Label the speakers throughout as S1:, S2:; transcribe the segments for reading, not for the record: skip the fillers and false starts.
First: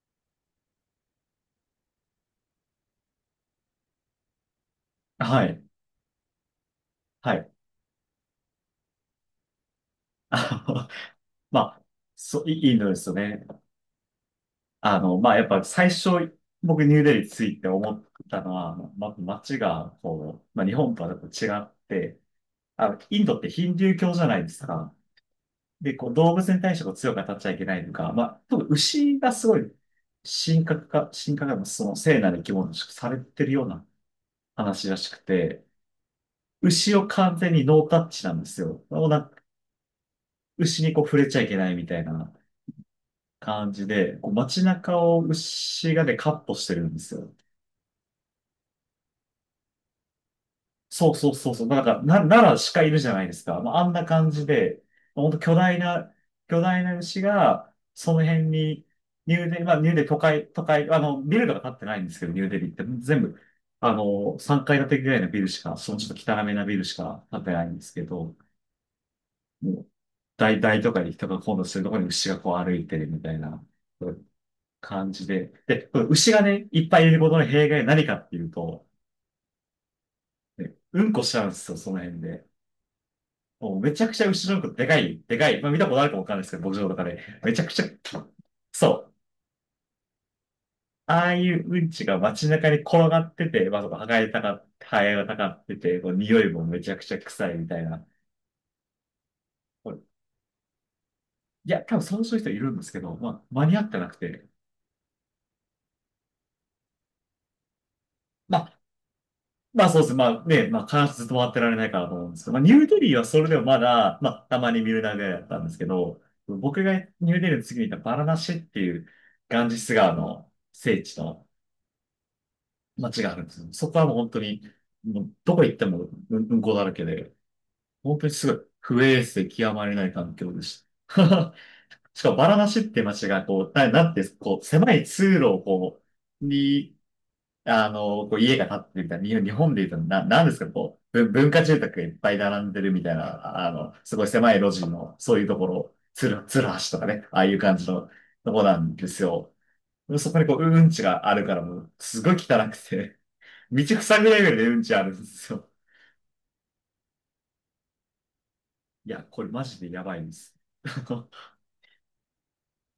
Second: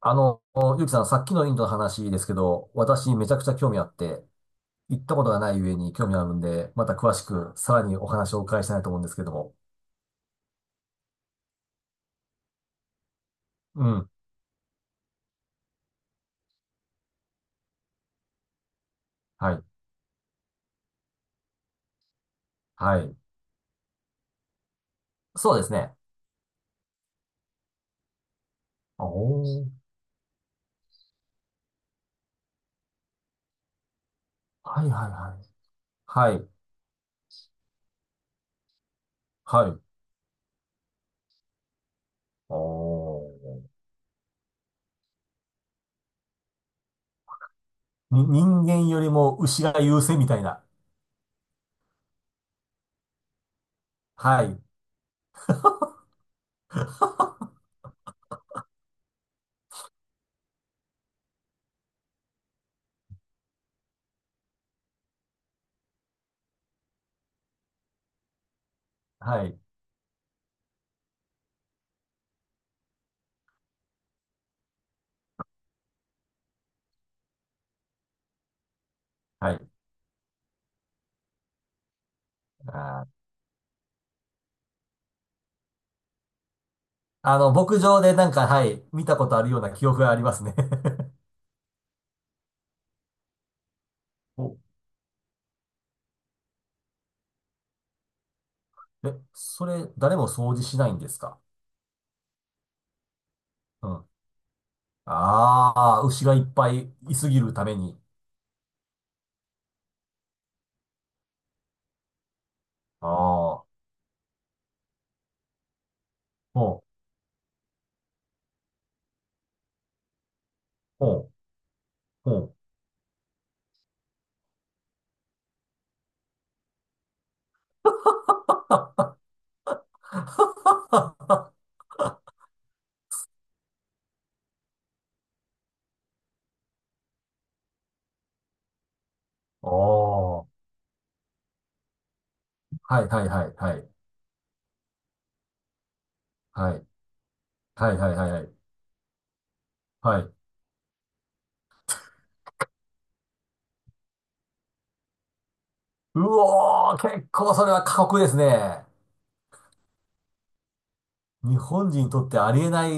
S1: あの、ゆうきさん、さっきのインドの話ですけど、私めちゃくちゃ興味あって、行ったことが
S2: は
S1: ない
S2: い。
S1: 上に興味あるんで、また詳し
S2: はい。
S1: く、さらにお話をお伺いしたいと思うんですけども。
S2: あのまあ、そう、いいいのですよね。
S1: うん。
S2: あの、まあ、やっぱ最初、僕ニューデリーついて思ったのは、
S1: は
S2: 街
S1: い。
S2: が、日本とはやっぱ違って、
S1: はい。
S2: インドってヒンドゥー教じゃないですか。
S1: そうですね。
S2: で、こう、動物に対してこう強く当たっちゃいけないとか、まあ、特に
S1: お
S2: 牛がすご
S1: ー。
S2: い、神格化のその聖なる生き物としてされてるような
S1: は
S2: 話
S1: い
S2: らし
S1: はい
S2: くて、
S1: はい。はい。
S2: 牛を完全にノータッチなんですよ。もうなんか
S1: はい。
S2: 牛にこう触れちゃいけないみたいな
S1: おー。
S2: 感じで、こう街中を牛がね、カットしてるんですよ。
S1: 人間よりも牛が優勢みたいな。
S2: そうそうそうそう。奈良鹿いるじゃないですか。まあ、あんな感
S1: は
S2: じ
S1: い。
S2: で、本当巨大な牛 が、その辺に、ニューデリ都会、ビルとか建ってないんですけど、ニューデリって全部、あの、3階建てぐらいのビルしか、そのちょっと汚めなビルしか建ってないんですけど、
S1: はい。
S2: もう、大、大都会で人が混雑するところに牛がこう歩いてるみたいな感じで。で、この牛がね、いっぱいいることの弊害は何かっていうと、
S1: はい。
S2: ねうんこしちゃうんですよ、その辺で。
S1: あー、
S2: もうめちゃくちゃ牛のうんこでかい、でかい。まあ見たことあるかわかんないですけど、牧場とかで。めちゃく
S1: 牧
S2: ちゃ、
S1: 場でなんか、はい、見
S2: そう。
S1: たことあるような記憶がありますね。
S2: ああいううんちが街中に転がってて、まあ、そこ、はがれ た
S1: お、
S2: か、ハエがたかってて、こう匂いもめちゃくちゃ臭いみたいな。
S1: え、それ、
S2: い
S1: 誰も掃除しないんですか？
S2: や、多分そういう人いるんですけど、まあ、間に合
S1: う
S2: って
S1: ん。
S2: なくて。
S1: ああ、牛がいっぱいいすぎるために。
S2: まあ、まあそうですね。まあね、まあ必ずずっと回ってられないからと思うんですけど、まあニューデリーはそれでも
S1: ああ、
S2: まだ、まあたまに見るだけだったんですけど、僕
S1: ほ
S2: が
S1: う、
S2: ニューデリーの次に行ったバラナシっていうガンジス川の聖地
S1: ほう、
S2: の
S1: ほう。
S2: 街があるんですよ。そこはもう本当に、もうどこ行ってもうんこだらけで、本当にすごい不衛生極まりない環境でした。しかもバラナシって街がこう、なんてこう狭い通路をこう、に、あの、こう家が建ってるみたいな、日本日
S1: お
S2: 本で言うとなんです
S1: ー、
S2: か、こう、文化住宅がいっぱい並んでる
S1: は
S2: み
S1: い
S2: たい
S1: はいはい
S2: な、あ
S1: はい。
S2: の、すごい狭い路地の、そういうところ、つる
S1: はい。
S2: 橋とかね、ああいう感じ
S1: はい
S2: の
S1: はいはいは
S2: と
S1: い。
S2: こなんですよ。
S1: は
S2: そ
S1: い。
S2: こにこう、うんちがあるからもう、すごい汚くて、道塞ぐレベルでうんちあるんですよ。
S1: うおー、結構それは過酷ですね。
S2: いや、これマジでやばいんです。
S1: 日本人にとってありえない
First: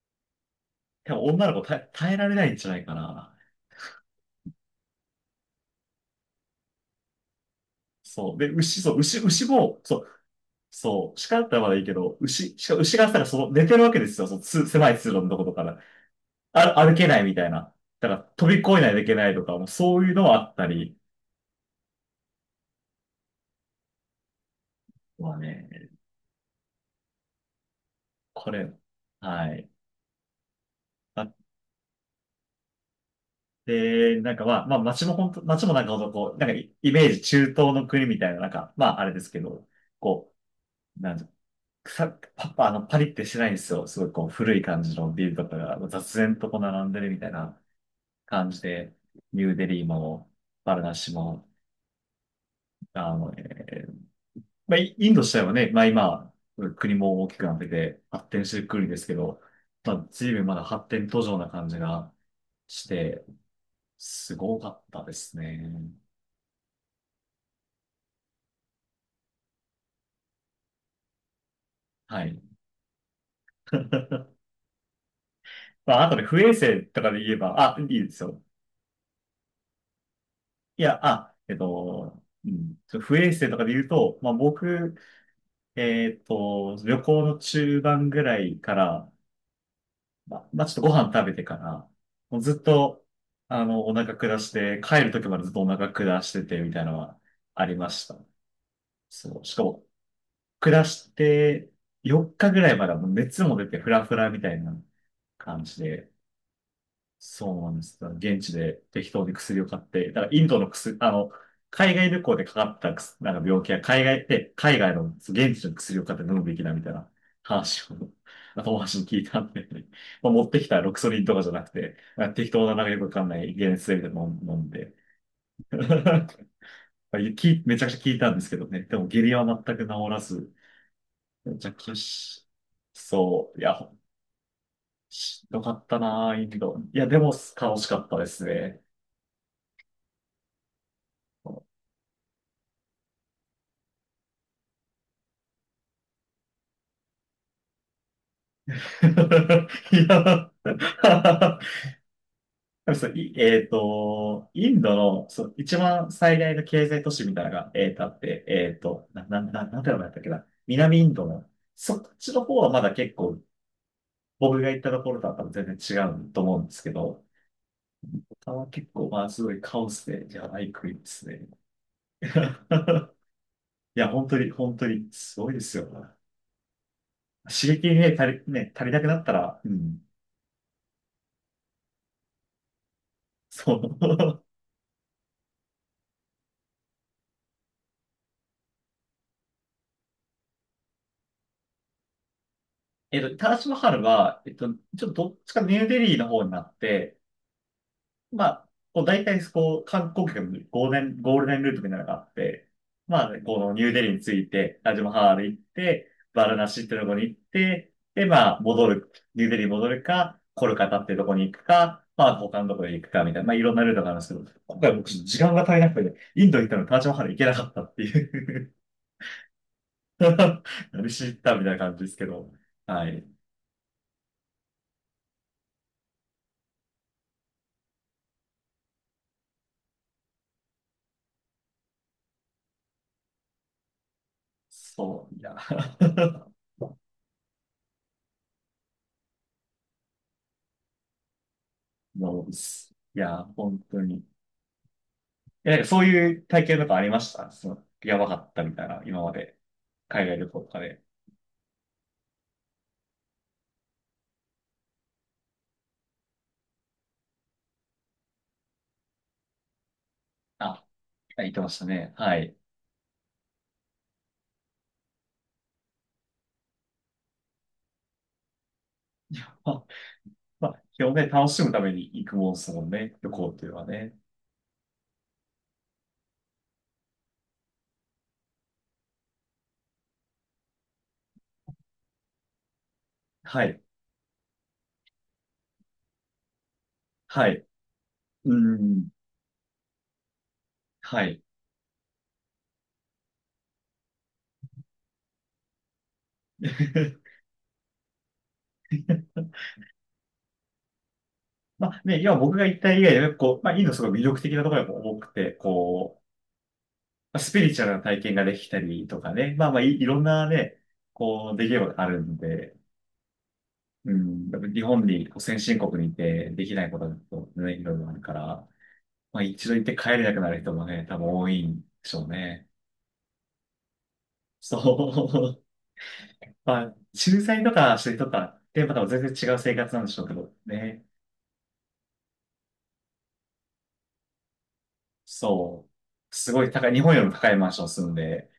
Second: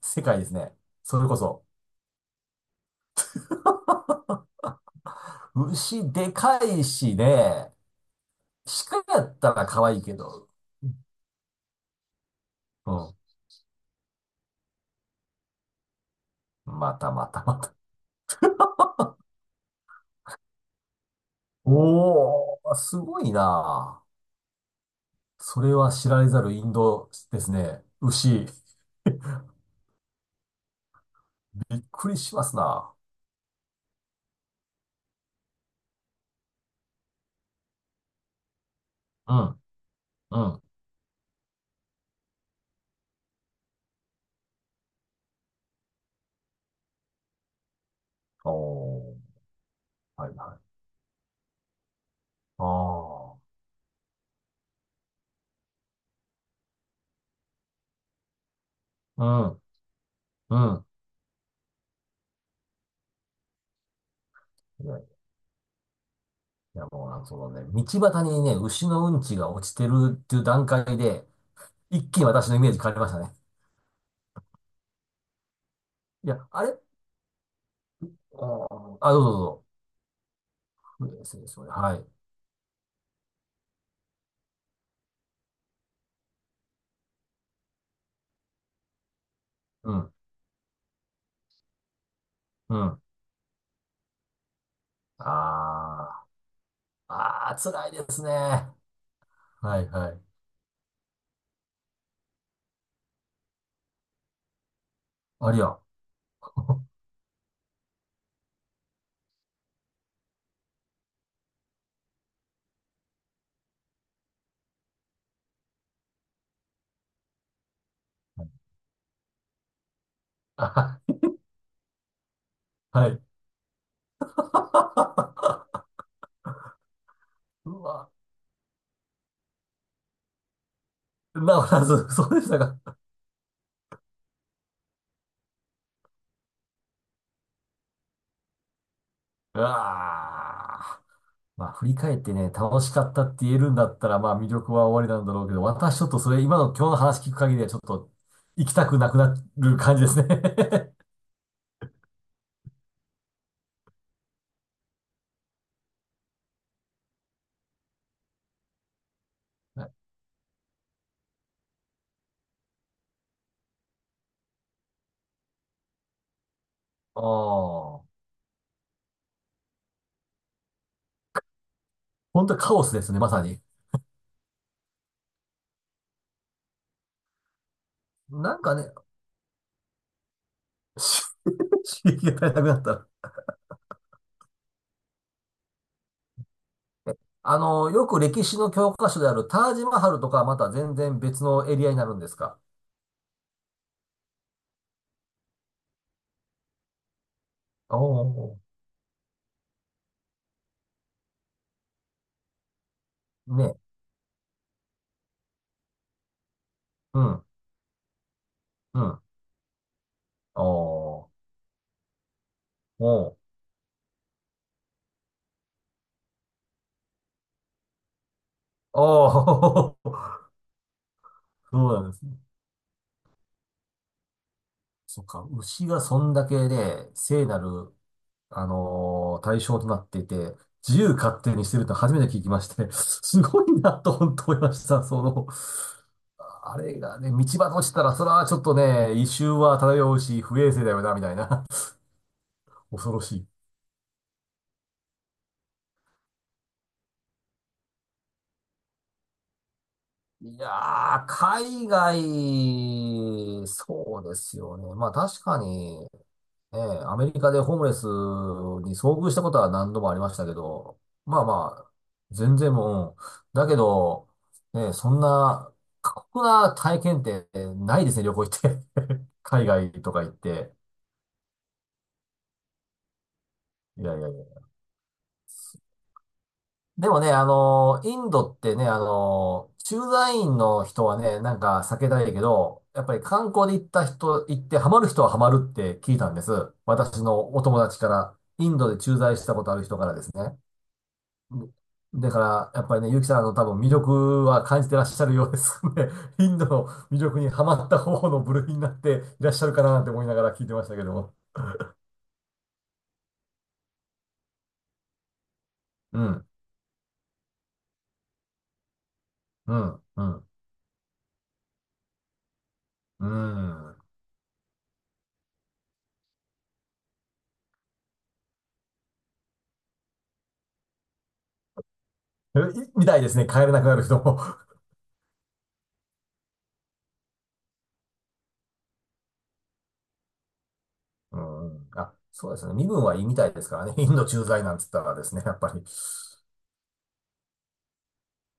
S1: 世界ですね。
S2: 多
S1: そ
S2: 分
S1: れこ
S2: 女の子
S1: そ。
S2: 耐えられないんじゃないかな。
S1: 牛でかいしね。
S2: そう。で、牛、そう、
S1: 鹿
S2: 牛、
S1: やっ
S2: 牛
S1: たら
S2: も、
S1: 可
S2: そ
S1: 愛い
S2: う、
S1: けど。
S2: そう、鹿だったらまだいいけど、牛、しかも
S1: う
S2: 牛が
S1: ん。
S2: さ、その寝てるわけですよ、その狭い通路のとことから。あ、
S1: ま
S2: 歩け
S1: た
S2: ない
S1: ま
S2: み
S1: た
S2: たい
S1: ま
S2: な。
S1: た。
S2: だから飛び越えないといけないとか、もうそういうのはあったり
S1: おー、すごいな。
S2: は
S1: それ
S2: ね、
S1: は知られざるインドですね。牛。
S2: これ、はい。あっ
S1: びっくりしますな。
S2: て、なんかまあ、街もなんかほんとこう、なんかイイメージ中東の国みたいな、なんか、まああれです
S1: う
S2: け
S1: ん、
S2: ど、こ
S1: うん。
S2: う、なんじゃ、草、パッパ、あの、パリってしてないんですよ。すごいこう、古い感じのビルとかが雑然とこう並んでるみたいな感じで、
S1: おー、
S2: ニューデリーも、
S1: はいはい。
S2: バルナシも、あの、
S1: あ
S2: えーまあ、イインド自体はね、まあ今、国も大きくなってて発展してくるんですけど、
S1: あ、う
S2: まあ随分
S1: ん、
S2: まだ
S1: うん。
S2: 発展途上な感じがして、すごかっ
S1: いや、
S2: た
S1: い
S2: ですね。
S1: やもうなんかそのね、道端にね、牛のうんちが落ちてるっていう段階で、一気
S2: は
S1: に
S2: い。
S1: 私のイメージ変わりましたね。
S2: まあ、あとね、
S1: い
S2: 不
S1: や、
S2: 衛
S1: あれ
S2: 生とかで言えば、あ、いいですよ。
S1: おーあ、どうぞど
S2: いや、
S1: うぞ。そうですね、はい。
S2: うん、不衛生とかで言うと、まあ僕、旅行の中盤ぐらいから、
S1: うん、
S2: ちょっとご飯食べてから、もうずっ
S1: うん。
S2: と、あの、お腹下して、帰る時までずっとお腹下
S1: あ
S2: してて、みたいなの
S1: あ、
S2: は
S1: ああ、
S2: あり
S1: 辛
S2: ま
S1: いで
S2: した。
S1: すね。は
S2: そう。しか
S1: い
S2: も、
S1: はい。
S2: 下して、4日ぐらいまではもう熱も出て、フラフラみたいな
S1: あり
S2: 感
S1: ゃ。
S2: じで、そうなんです。だから現地で適当に薬を買って、だからインドの薬、あの、海外旅行でかかった薬なんか病気は海外で、海外の現地の薬を買って飲むべきだみたいな話を、あ友達に聞いたんで、まあ、持ってきたロキ
S1: あ、
S2: ソニンとかじゃなくて、なんか適当ななんかよく
S1: は
S2: わ
S1: い。
S2: かんない解熱剤みたいなの飲んで、まあき
S1: う
S2: めちゃくちゃ
S1: わ、
S2: 聞いたんですけどね。でも下痢は全く治らず、めち
S1: ま
S2: ゃく
S1: あ、
S2: ちゃ
S1: そうそうで
S2: し、
S1: したか。
S2: そう、いや、しんどかったなぁ、インド。いや、でも楽しかったですね。
S1: うわあ。まあ、振り返ってね、楽しかったって言えるんだったら、まあ、魅力は終わりなんだろうけど、私ちょっとそれ、今の今日の話聞く限りは、ちょっと行きたくなくなる
S2: い
S1: 感じです
S2: や、
S1: ね。
S2: そう、えっと、インドの、そう、一番最大の経済都市みたいなのが、えっと、あって、えっと、なん
S1: は
S2: て
S1: い、
S2: 名前だったっけな。南インドの、そっちの方はまだ結構、僕が行ったところとは多分全然違うと思うんですけど、
S1: ああ。
S2: 他は結構、まあ、すごいカオスで、やばい国ですね。
S1: 本当カオスですね、まさに。
S2: いや、本当に、本当に、すごいですよ。刺激にね、
S1: なんか
S2: 足
S1: ね、
S2: りなくなったら、うん、
S1: 刺激が足りなくなった。
S2: そう。
S1: よく歴史の教科書であるタージマハルとかはまた全然別のエリアになるんですか？
S2: えっと、タージマハルは、えっと、ちょっとどっちかニューデリーの方になって、
S1: お
S2: ま
S1: お
S2: あ、こう大体そこう観光客のゴールデンルートみたいなのがあって、まあ、
S1: ー。
S2: この
S1: ね。
S2: ニューデリーについて、タージマハル行って、バラナシってとこ
S1: う
S2: に行っ
S1: ん。
S2: て、で、まあ、戻
S1: う
S2: る、
S1: ん。
S2: ニューデリーに戻るか、
S1: お
S2: コルカタってと
S1: お。
S2: こに行くか、まあ、他のとこに行くか、み
S1: お
S2: たいな、まあ、いろんなルートがあるんですけど、今回僕、時間が足りなくて、インド行ったのにタージマハル行けなかったっていう
S1: お。おお。
S2: 何しに行ったみたいな
S1: そう
S2: 感じ
S1: な
S2: で
S1: ん
S2: す
S1: です
S2: け
S1: ね。
S2: ど、はい。
S1: そっか。牛がそんだけで、聖なる、対象となっていて、自由勝手にしてると初めて聞きまして、すごいなと本当思いました。
S2: そう、いや。
S1: あれがね、道端落ちたら、それはちょっとね、異臭は漂うし、不衛生だよな、みたいな。
S2: もうで す、
S1: 恐
S2: い
S1: ろし
S2: や、
S1: い。
S2: 本当に。え、なんかそういう体験とかありましたその、やばかったみたいな、今まで。海外旅
S1: い
S2: 行と
S1: や
S2: かで。
S1: ー、海外、そうですよね。まあ確かに、ええ、アメリカでホームレスに遭遇したことは何度もありましたけ
S2: あ、
S1: ど、まあ
S2: 言ってま
S1: ま
S2: した
S1: あ、
S2: ね。はい。
S1: 全然もう、だけど、ねえ、そんな過酷な体験ってないですね、旅行行って。海
S2: あ、
S1: 外とか行っ
S2: ま
S1: て。
S2: あ、基本ね、楽しむために行くもんですもんね。旅行っていうのは
S1: いや
S2: ね。
S1: いやいや。でもね、インドってね、駐在員の人はね、なんか避けたいけど、やっぱり観
S2: は
S1: 光で
S2: い。
S1: 行った人、行ってハマる人はハマるって聞いたんです。私
S2: は
S1: のお
S2: い。
S1: 友達から、
S2: う
S1: インドで
S2: ん。
S1: 駐在したことある人からですね。
S2: はい。
S1: だから、やっぱりね、ゆうきさん、多分魅力は感じてらっしゃるようですね。インドの魅力 にはまった方の部類になっていらっしゃるかなって思いながら聞いてましたけども。
S2: まあね、今僕が言った以外でも、こう、まあ、インドすごい魅力的なところが多くて、こ
S1: う
S2: う、
S1: ん、
S2: まあスピリチュアルな体験ができたりとかね、まあ
S1: う
S2: まあい、
S1: ん、
S2: いろん
S1: う
S2: な
S1: ん、
S2: ね、こう、出来事があるんで、
S1: うん。
S2: うん、やっぱ日本にこう先進国にいてできないことだとね、いろいろあるから、まあ一度行って帰れなくなる人もね、多分多いんでしょう
S1: え
S2: ね。
S1: いみたいですね。帰れなくなる人も。
S2: そう。まあ、駐在とかしてる人とかって、また全然違う生活なんでしょうけどね。
S1: うん、あ、そうですね。身分はいいみたいですからね。インド駐在なんつったらですね、やっぱり、
S2: そう。すごい高い、日本よりも高いマンション住んで、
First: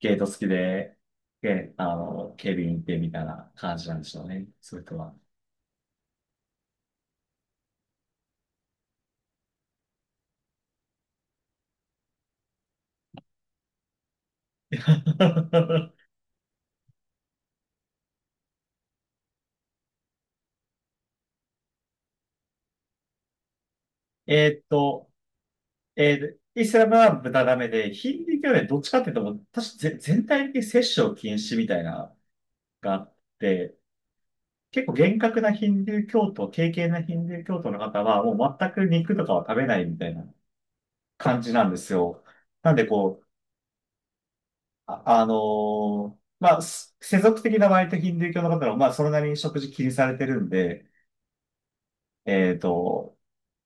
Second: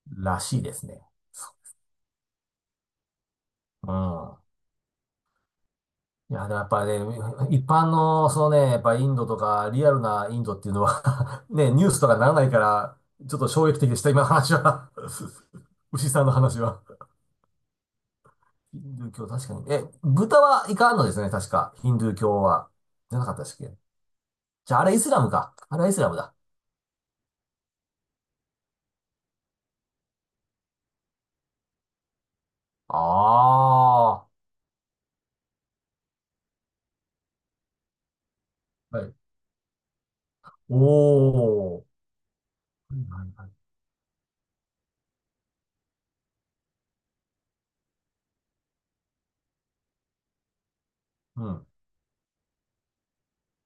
S2: ゲート
S1: ら
S2: 付き
S1: しいです
S2: で、
S1: ね。
S2: で、あの、警備員いてみたいな感じ
S1: う
S2: なんでしょう
S1: ん。
S2: ね。そういう人は。
S1: いや、でもやっぱりね、一般の、そのね、やっぱインドとか、リアルなインドっていうのは ね、ニュースとかならないから、ちょっと衝撃的でした、今の話は。 牛 さんの話は。ヒンドゥー教、確かに。え、豚はいかんのですね、確か。ヒンドゥー教は。じゃなかったでしたっけ？
S2: えーっ
S1: じゃあ、あれイス
S2: と、
S1: ラムか。あれはイスラムだ。
S2: イスラムは豚ダメで、ヒンディー教はねどっちかっていうと、もう確か全体的に摂取を禁止みたいながあっ
S1: あ
S2: て、
S1: あ。
S2: 結構厳格なヒンディー教徒、敬虔なヒンディー教徒の方は、もう全く
S1: はい。
S2: 肉とかは食べないみたいな感じなんで
S1: お
S2: す
S1: ー。
S2: よ。なんで
S1: はい
S2: こ
S1: は
S2: う、
S1: いはい、
S2: あ、あのまあ、世俗的な割とヒンディー教の方は、まあ、それなりに食事気にされてるんで、
S1: うん。
S2: えっと、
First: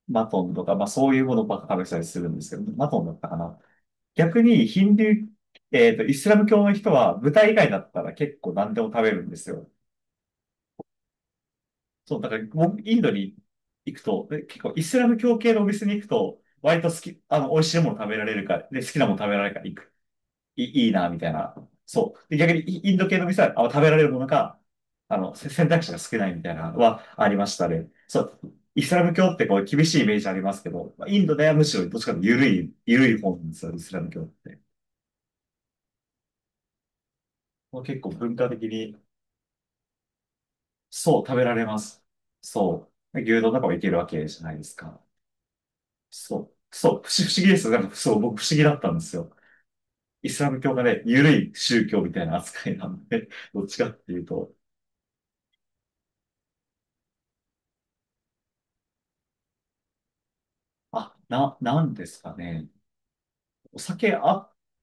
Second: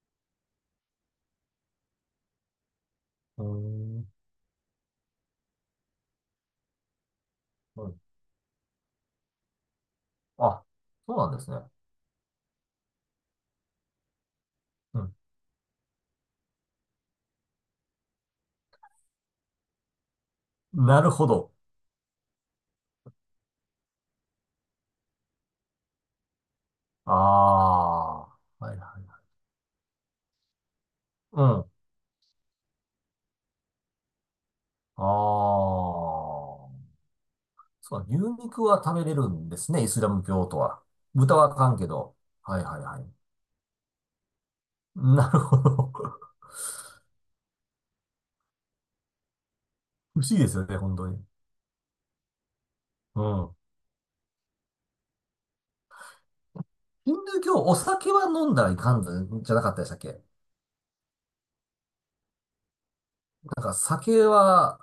S2: マトンとか、まあ、そういうものばっか食べてたりするんですけど、マトンだったか
S1: うー
S2: な。
S1: ん。
S2: 逆にヒンドゥー、えっと、イスラム教の人は豚以外だ
S1: は
S2: っ
S1: い、
S2: たら結構何でも食べるんですよ。
S1: あ、そうなんですね。
S2: そう、だから僕、インドに行くと、で結構イス
S1: う
S2: ラ
S1: ん。
S2: ム教系のお店に行くと、割と好き、あの、美味しいもの食べられるから、で、好きなもの食べられるから行く。いい
S1: な
S2: な、
S1: る
S2: み
S1: ほ
S2: たい
S1: ど。
S2: な。そう。で、逆にイインド系の店は、あ食べられるものが、あの、選択肢が少ないみたいなのは
S1: あ
S2: ありましたね。そ
S1: あ。
S2: う。
S1: はい
S2: イス
S1: は
S2: ラム
S1: い。
S2: 教ってこう厳しいイメージありますけど、まあインド
S1: う
S2: で
S1: ん。
S2: はむ
S1: あ
S2: しろどっちかというと緩い方なんですよ、イスラム教って。
S1: あ。
S2: もう
S1: そ
S2: 結
S1: う
S2: 構
S1: 牛
S2: 文化的
S1: 肉は
S2: に
S1: 食べれるんですね、イスラム教徒は。
S2: そう、食
S1: 豚
S2: べ
S1: は
S2: ら
S1: あ
S2: れ
S1: かん
S2: ま
S1: け
S2: す。
S1: ど。はいはい
S2: そ
S1: はい。
S2: う。牛丼とかもいけるわけじゃないですか。
S1: なるほど。
S2: そう。そう。不思議ですよ。なんか、そう、僕不思議だったんですよ。
S1: 不
S2: イ
S1: 思
S2: ス
S1: 議で
S2: ラ
S1: す
S2: ム
S1: よ
S2: 教
S1: ね、
S2: が
S1: 本
S2: ね、
S1: 当に。
S2: 緩い宗教みたいな扱いなん
S1: う
S2: で、
S1: ん。
S2: どっちかっていうと、
S1: ヒンドゥー教、お酒は飲んだらいかんのじゃなかったでしたっけ？
S2: なんですかね。
S1: なんか
S2: お酒、
S1: 酒
S2: あ、
S1: は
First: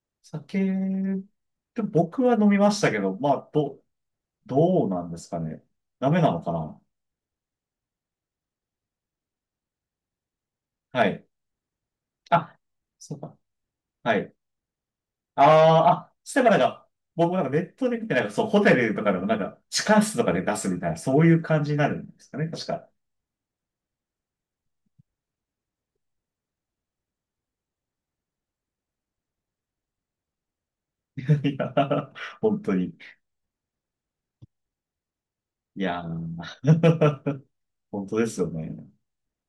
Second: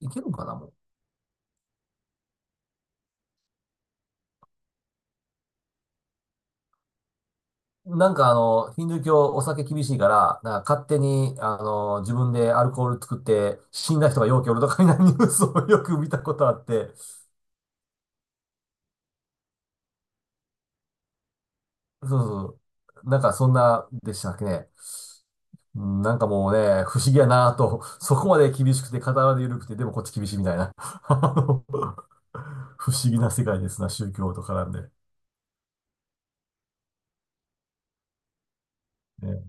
S1: いけるのかな、も
S2: 酒、でも僕は飲みましたけど、どうなんですかね。ダメなのかな。
S1: う。なんかヒンドゥー教お酒厳しいから、なんか勝手
S2: はい。
S1: に、自分で
S2: あ、
S1: アルコール
S2: そ
S1: 作
S2: う
S1: っ
S2: か。
S1: て死んだ
S2: は
S1: 人が
S2: い。
S1: 容器おるとかになニュー
S2: あ
S1: スをよ
S2: あ、
S1: く見
S2: あ、
S1: た
S2: そし
S1: こ
S2: た
S1: と
S2: ら
S1: あ
S2: な
S1: っ
S2: んか、
S1: て、
S2: 僕もなんかネットで見て、なんかそう、ホテルとかでもなんか、地下室とかで出すみたいな、そういう感じになるん
S1: そう
S2: ですかね、
S1: そ
S2: 確か。
S1: う。なんかそんなでしたっけね。うん、なんかもうね、不思議やなぁと、そこまで厳しくて、片まで緩くて、でもこっち厳しいみたいな。
S2: いや、本当
S1: 不
S2: に。
S1: 思議な世界ですな、宗教と絡んで。
S2: いやー、本当ですよね。
S1: ね